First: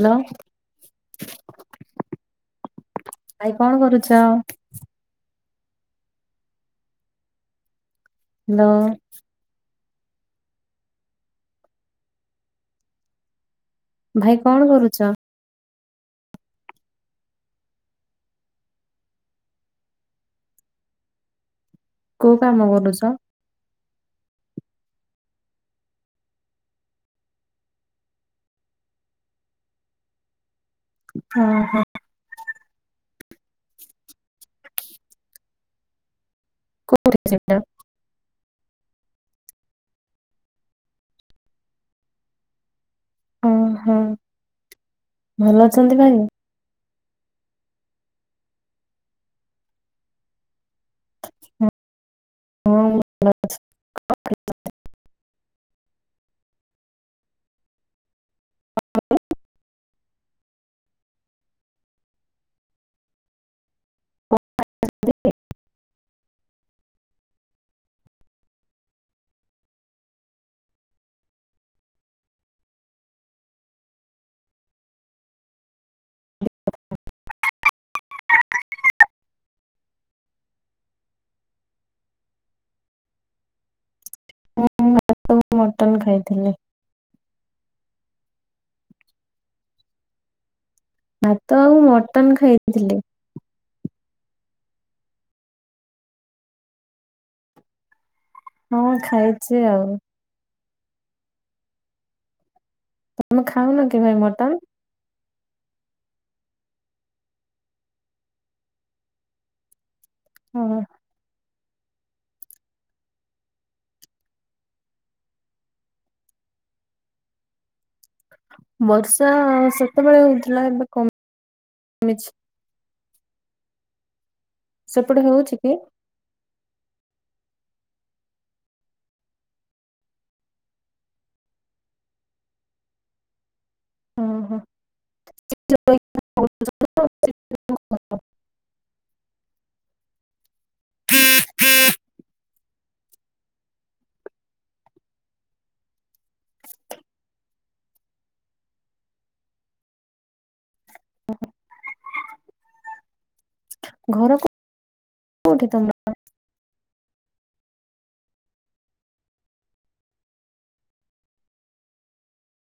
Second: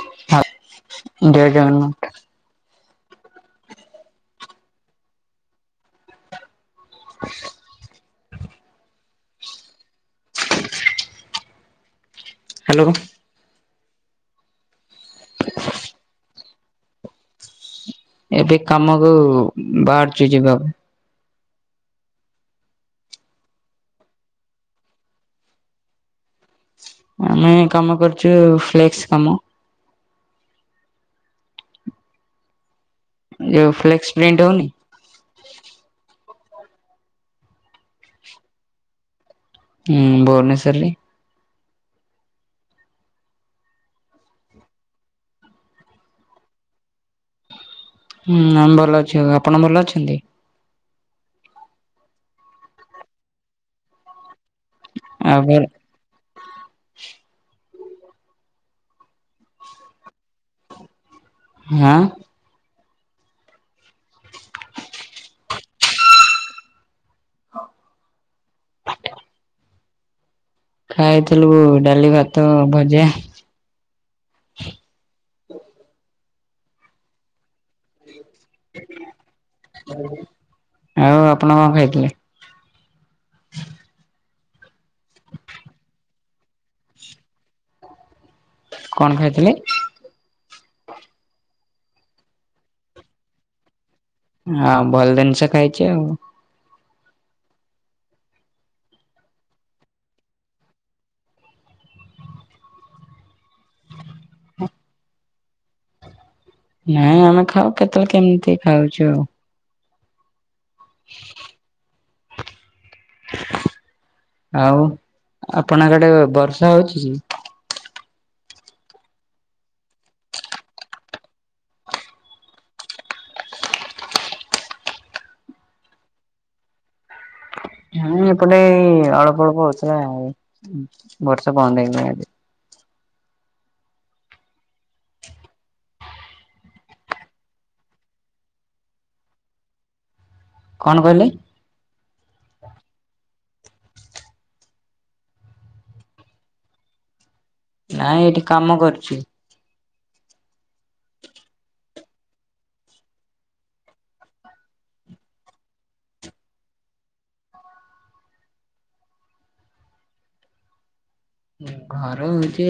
Hello ହଁ ଜୟେ ଜୟେ ହନୁମନ୍ତ। ଭାଇ କଣ କରୁଛ? ଆଚ୍ଛା ହାଲୋ। ହାଲୋ। ଭାଇ କଣ କରୁଛ? ଏବେ କାମକୁ ବାହାରୁଚି ଯିବାକୁ। କୋଉ କାମ କରୁଛ? ଆମେ କାମ କରୁଛୁ ଫ୍ଲେକ୍ସ କାମ। ଓଁହଁ। ଯୋଉ ଫ୍ଲେକ୍ସ ପ୍ରିଣ୍ଟ୍ ହଉନି? କୋଉଠି ସେଟା? ହୁଁ ଭୁବନେଶ୍ୱରରେ। ଓ ହୋଁ ଭଲ ଅଛନ୍ତି ଭାଇ [unintelligible] ହୁଁ ଆମେ ଭଲ ଅଛୁ ଆଉ ଆପଣ ଭଲ ଅଛନ୍ତି? ହୁଁ ହଁ ମୁଁ ଭଲ ଅଛି [inaudible] ଆଉ ଭେରେ ହାଁ? [inaudible] [unintelligible] ଖାଇଥିଲୁ ଡାଲି ଭାତ ଭଜା। ହ ଆଉ ଆପଣ କଣ ଖାଇଥିଲେ? ହଁ ମୁଁ ଭାତ କୁ ମଟନ୍ ଖାଇଥିଲି। କଣ ଖାଇଥିଲେ? ଭାତ ଆଉ ମଟନ୍ ଖାଇଥିଲି। ଆ ଭଲ ଜିନିଷ ଖାଇଚ ଆଉ। ହଁ ଖାଇଛି ଆଉ। ତମେ ଖାଉନ କି ଭାଇ ମଟନ୍? ନାଇଁ ଆମେ ଖାଉ କେତେବେଳେ କେମିତି ଖାଉଛୁ ଆଉ। ହ। [inaudible] ଆଉ ଆପଣଙ୍କଡେ ବର୍ଷା ହଉଛି [unintelligible] ବର୍ଷା ସେତେବେଳେ ହଉଥିଲା ଏବେ କମିଛି। ସେପଟେ ହୋଉଛି କି? ହୁଁ ଏପଟେ ଏଇ ଅଳପ ଅଳପ ହଉଥିଲା ଆଉ। ଉଁ ବର୍ଷା ବନ୍ଦ ହେଲାଣି ଆଜି। ଓହୋ। [inaudible] କଣ କହିଲେ? ନାଇଁ ଏଠି କାମ କରୁଚି। ଘର କୋ କୋଉଠି ତମର? ଘର ହୋଉଚି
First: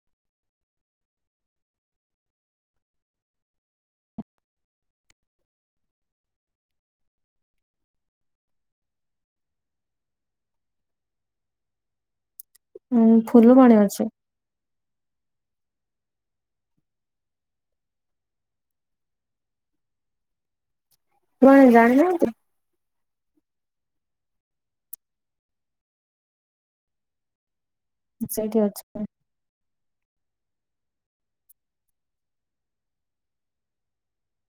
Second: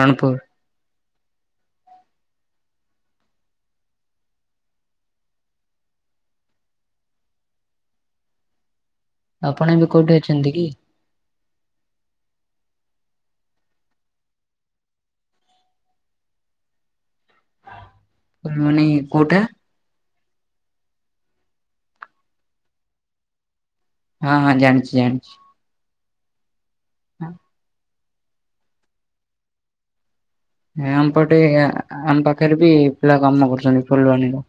ରଣପୁର। ଆପଣ ଏବେ କୋଉଠି ଅଛନ୍ତି କି? ହୁଁ ଫୁଲବାଣୀ ଅଛି। ଫୁଲବାଣୀ କୋଉଟା? ବାଣୀ ଜାଣି ନାହାଁନ୍ତି? ହଁ ହଁ ଜାଣିଚି ଜାଣିଚି। ହଁ ‌। ମୁଁ ସେଇଠି ଅଛି। ଏ ଆମ ପଟେ ଆ ଆମ ପାଖରେ ବି ପିଲା କାମ କରୁଚନ୍ତି ଫୁଲବାଣୀରେ।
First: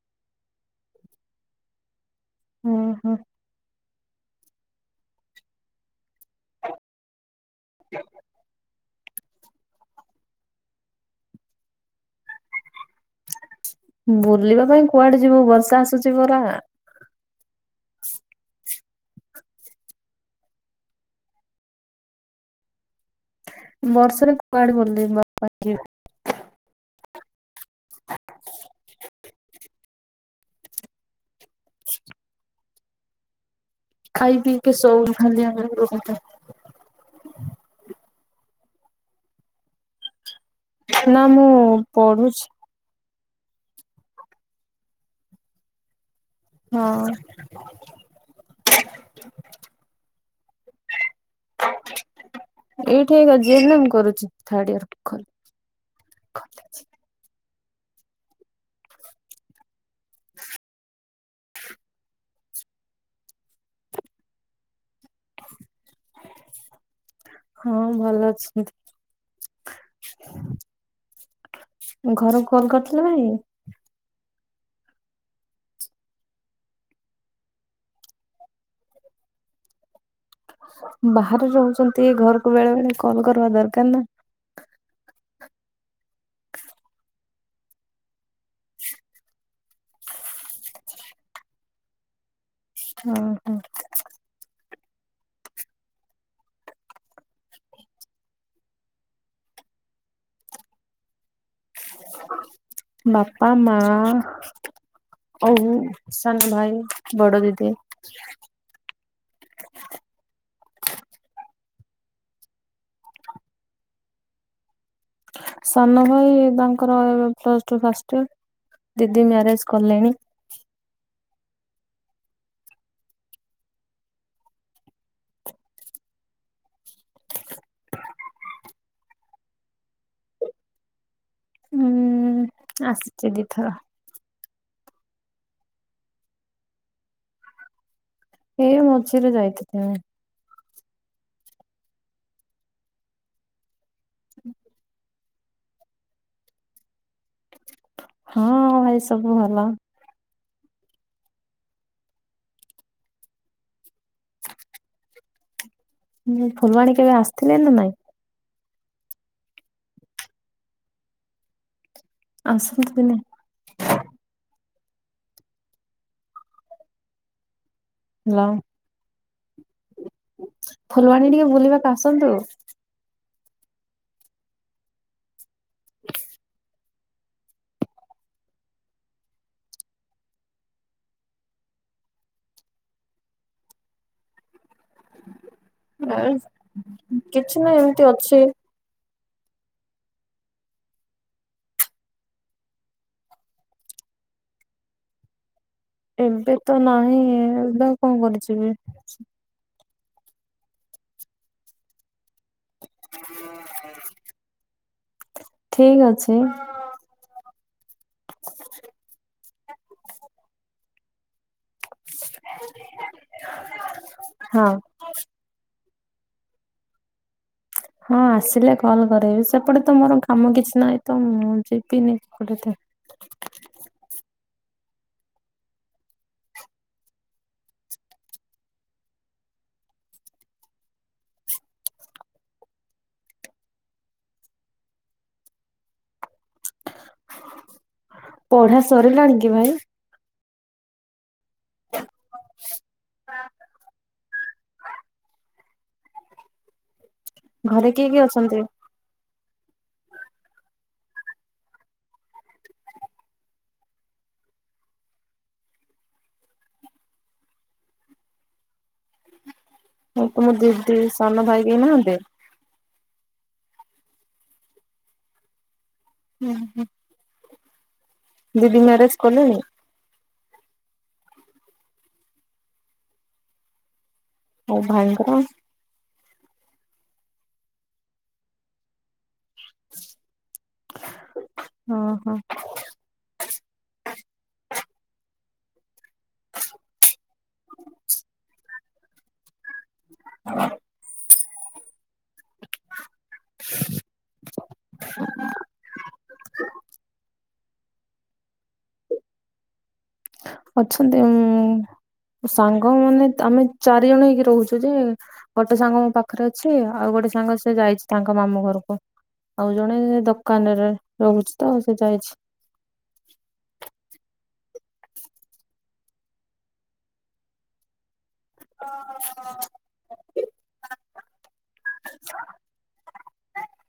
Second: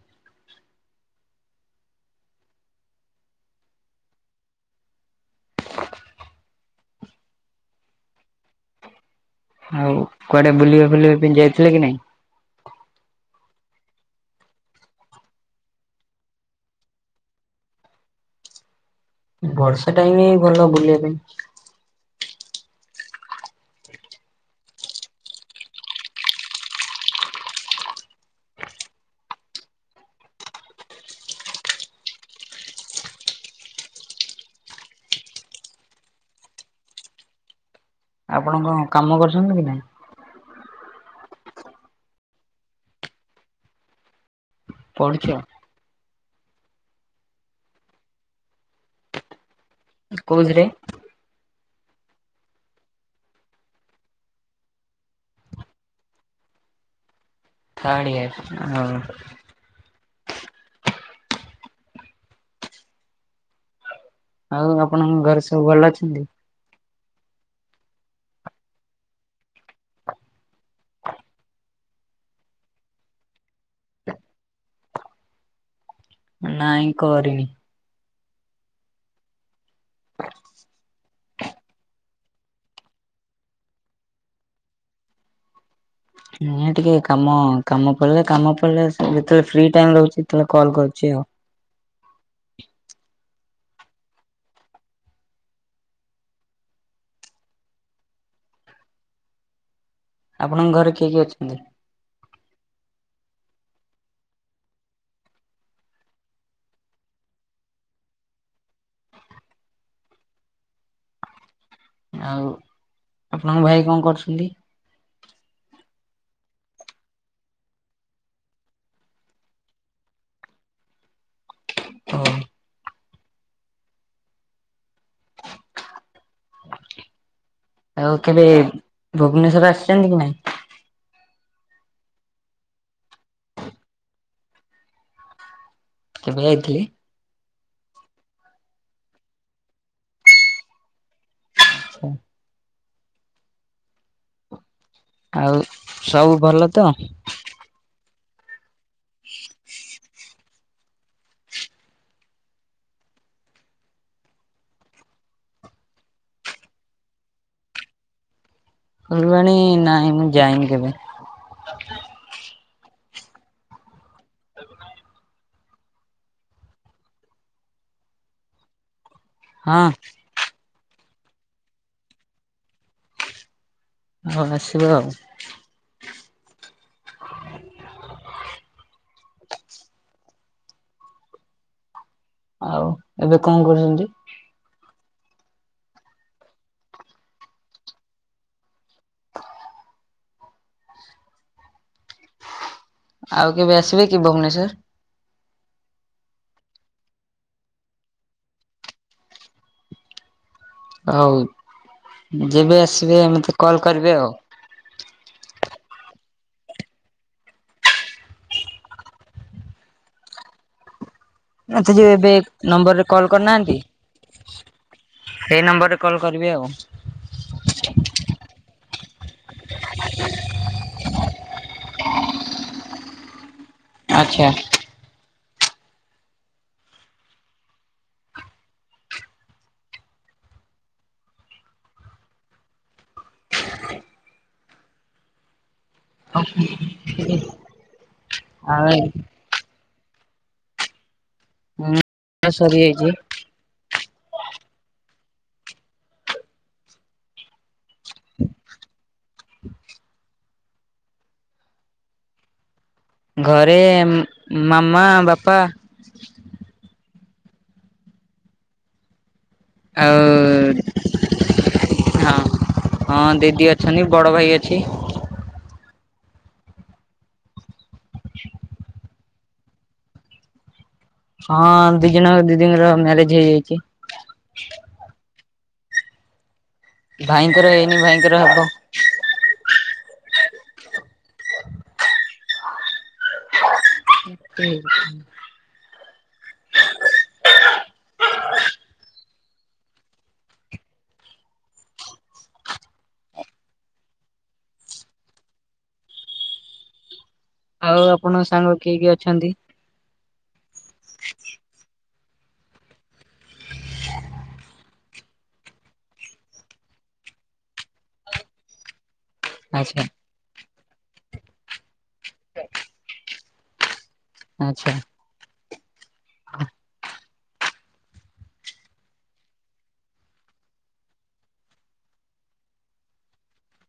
ଓହୋ। [inaudible] ଆଉ କୁଆଡ଼େ ବୁଲିବା ଫୁଲିବା ପାଇଁ ଯାଇଥିଲେ କି ନାଇଁ? ବୁଲିବା ପାଇଁ କୁଆଡ଼େ ଯିବୁ ବର୍ଷା ଆସୁଚି ପରା। ବର୍ଷା ଟାଇମ୍ ଭଲ ବୁଲିବା ପାଇଁ। ବର୍ଷରେ କୁଆଡ଼େ ବୁଲିବା ପାଇଁ ଯି [inaudible] [inaudible] ଖାଇ ପିଇକି ସୋଉ ଖାଲି ଆମେ ଘରେ। ଆପଣଙ୍କ କଣ କାମ କରୁଛନ୍ତି କି ନାଇଁ? ନାଁ ମୁଁ ପଢ଼ୁଛି। ପଢୁ଼ଛ? ହଁ। କୋଉଥିରେ? ଏଇଠି ଏକା ଜି ଏନ୍ ଏମ୍ କରୁଚି ଥାର୍ଡ ଇୟର ଖ ଥାର୍ଡ ଇୟର୍ ହଁ। [inaudible] ଆଉ ଆପଣଙ୍କ ଘରେ ସବୁ ଭଲ ଅଛନ୍ତି? ହଁ ଭଲ ଅଛନ୍ତି। ଘରୁକୁ କଲ୍ କରିଥିଲ ଭାଇ? [inaudible] ନାଇଁ କରିନି। ବାହାରେ ରହୁଛନ୍ତି ଘରୁକୁ ବେଳେ ବେଳେ କଲ୍ କରିବା ଦରକାର ନା। ନୁହେଁ ଟିକେ କାମ କାମ ପଡ଼ିଲେ କାମ ପଡ଼ିଲେ ସେ ଯେତୋଳେ ଫ୍ରି ଟାଇମ୍ ରହୁଚି ସେତଳେ କଲ୍ କରୁଚି ଆଉ। ହଁ ହଁ। ଆପଣଙ୍କ ଘରେ କିଏ କିଏ ଅଛନ୍ତି? ବାପା, ମା ଆଉ ସାନ ଭାଇ ବଡ଼ ଦିଦି। ଆଉ ଆପଣଙ୍କ ଭାଇ କଁ କରୁଛନ୍ତି? ସାନ ଭାଇ ତାଙ୍କର ପ୍ଲସ୍ ଟୁ ଫାଷ୍ଟ ଇୟର୍। ଦିଦି ମ୍ୟାରେଜ୍ କଲେଣି। ଓ। ଆଉ କେବେ ଭୁବନେଶ୍ଵର ଆସିଚନ୍ତି କି ନାଇଁ? ହୁଁ ଆସିଚି ଦିଥର। କେବେ ଯାଇଥିଲେ? ଏଇ ମଝିରେ ଯାଇଥିନି। ଛା। ହଁ [inaudible] ଆଉ ସବୁ ଭଲ ତ? ହଁ ଭାଇ ସବୁ ଭଲ। ଉଁ ଫୁଲବାଣୀ କେବେ ଆସିଥିଲେ ନା ନାଇଁ? ଫୁଲବାଣୀ ନାହିଁ ମୁଁ ଯାଇନି କେବେ। ଆସି ନଥିଲେ? [inaudible] ହାଲୋ। ହଁ। ଫୁଲବାଣୀ ଟିକେ ବୁଲିବାକୁ ଆସନ୍ତୁ। ହଁ ଆସିବା ଆଉ। ଆଉ ଏବେ କଣ କରୁଚନ୍ତି? ଏଇ କିଛି ନାଇଁ ଏମିତି ଅଛି। ଆଉ କେବେ ଆସିବେ କି ଭୁବନେଶ୍ଵର? ଏବେ ତ ନାହିଁ ଏବେ ଆଉ କଣ [unintelligible] ହଉ ଯେବେ ଆସିବେ ମତେ କଲ୍ କରିବେ ଆଉ। ଠିକ ଅଛି। ଆଚ୍ଛା ଯୋଉ ଏବେ ନମ୍ବର ରେ କଲ କରିନାହାନ୍ତି ହଁ। ସେଇ ନମ୍ବର ରେ କଲ୍ କରିବେ ଆଉ। ହଁ ଆସିଲେ କଲ୍ କରିବି ସେପଟେ ତ ମୋର କାମ କିଛି ନାହିଁ ତ ମୁଁ ଯିବିନି ସେପଟେ ଏତେ। ଆଚ୍ଛା। ଆ [inaudible] ପଢା ଏ ସରିଲାଣି କି ଭାଇ? ପଢ଼ା ସରିଯାଇଚି। [inaudible] ଘରେ କିଏ କିଏ ଅଛନ୍ତି? ଘରେ ମାମା ବାପା। ଆଉ ତୁମ ଦିଦି ସାନ ଭାଇ କେହି ନାହାନ୍ତି? ହଁ ହଁ ଦିଦି ଅଛନ୍ତି ବଡ ଭାଇ ଅଛି। ହୁଁ ହୁଁ। ଦିଦି ମ୍ୟାରେଜ କଲେଣି? ହଁ ଦି ଜଣ ଦିଦିଙ୍କର ମ୍ୟାରେଜ ହେଇଯାଇଚି। ଆଉ ଭାଇଙ୍କର? ଭାଇଙ୍କର ହେଇନି ଭାଇଙ୍କର ହବ। ଓହୋ। [inaudible] ହଁ ହ [inaudible] ଆଉ ଆପଣଙ୍କ ସାଙ୍ଗ କିଏ କିଏ ଅଛନ୍ତି? ଅଛନ୍ତି ଉଁ ସାଙ୍ଗ ମାନେ ତ ଆମେ ଚାରିଜଣ ହେଇକି ରହୁଚୁ ଯେ। ଗୋଟେ ସାଙ୍ଗ ମୋ ପାଖରେ ଅଛି ଆଉ ଗୋଟେ ସାଙ୍ଗ ସେ ଯାଇଚି ତାଙ୍କ ମାମୁଁ ଘରକୁ ଆଉ ଜଣେ ଆଚ୍ଛା ଦୋ କାନରେ ରହୁଚି ତ ସେ ଯାଇଛି। ଆଚ୍ଛା। ହ [inaudible] ଓ [inaudible] [inaudible]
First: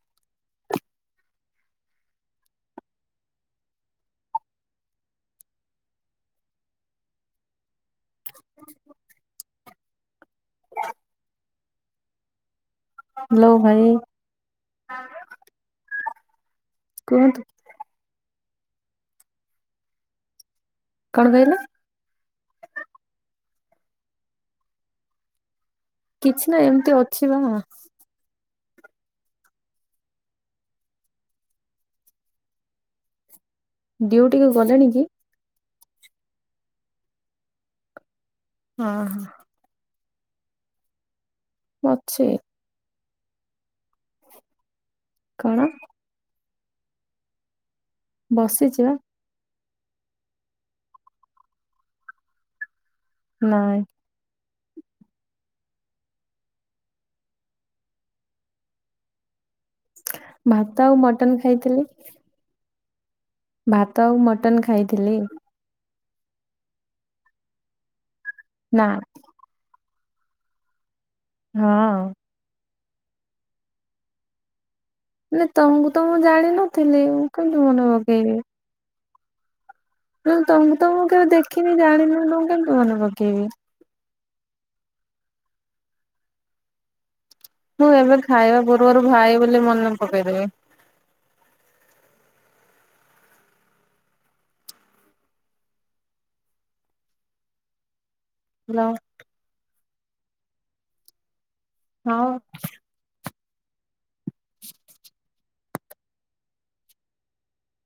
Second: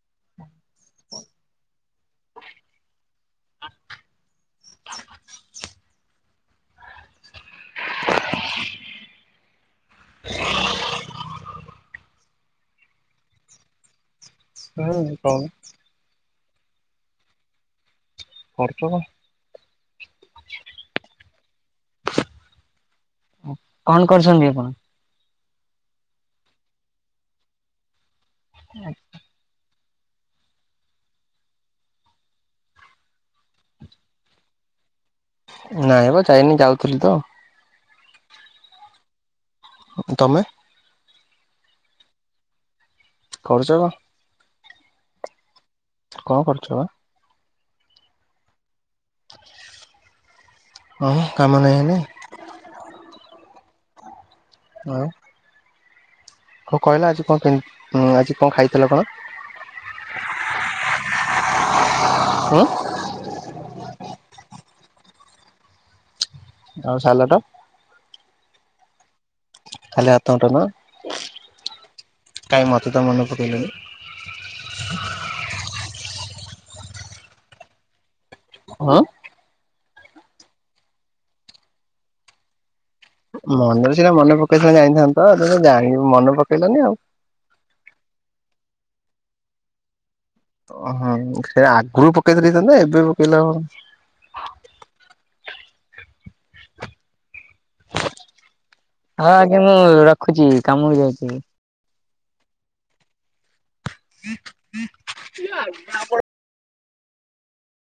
ହ [inaudible] ହ [inaudible] ହାଲୋ ଭାଇ। ହୁଁ କ [unintelligible] କୁହଁନ୍ତୁ କରୁଚ କନ? କଣ କହିଲ? କଣ କରୁଛନ୍ତି ଆପଣ? କିଛି ନା ଏମିତି ଅଛି ବ। ଆଜ୍ା [inaudible] ଡିଉଟିକୁ ଗଲେଣି କି? ନାଇଁବ ଯାଇନି ଯାଉଥିଲି ତ। ହଁ ହ ତମେ ଅଛି କରୁଚ କଣ? କଣ? କଣ କରୁଛ ବା? ବସିଛିିବା। ହଁ କାମ ନାହିଁ ହେନି? ନାଇଁ ହଁ ହଁ କହିଲା ଆଜି କଣ ଆଜି କଣ ଖାଇଥିଲ ଆପଣ? ଭାତ ଆଉ ମଟନ ଖାଇଥିଲି। ହୁଁ ଭାତ ଆଉ ମଟନ୍ ଖାଇଥିଲି। ଆଉ ସାଲ ଟ। ନା ଖାଲି ହାତ [unintelligible] ହଁ କାଇଁ ମତେ ତ ମନ ପକେଇଲାଣି? ନ ତମକୁ ତ ମୁଁ ଜାଣିନଥିଲି ମୁଁ କେନ୍ତତି ମନେ ପକେଇବି? ହଁ ଁ ତ ତମଁ କେବେ ଦେଖିନି ଜାଣିନି ତମ କେମତି ମନେ କର? ମନ୍ଦିର ସେଇଟା ମନେ ପକେଇ ସ ଯାଇଥାନ୍ତ ତ ଯାଇି ମନେ ପକେଇଲନି ଆଉ ତଁ ଏବେ ଖାଇବା ପୂର୍ବରୁ ଭାଇ ବୋଲି ମନେ ପକେଇଦେବି ଓହଁ ସେ ଆଗରୁ ପକେଇଥିଲି ତ ଏବେ ପକେଇଲା [unintelligible] ହ୍ୟାଲୋ ହଁ ଆଜ୍ଞା ମୁଁ ରଖୁଛି କାମକୁ ଯାଉଛି ହଁ ହୁଁ ହୁଁ [inaudible]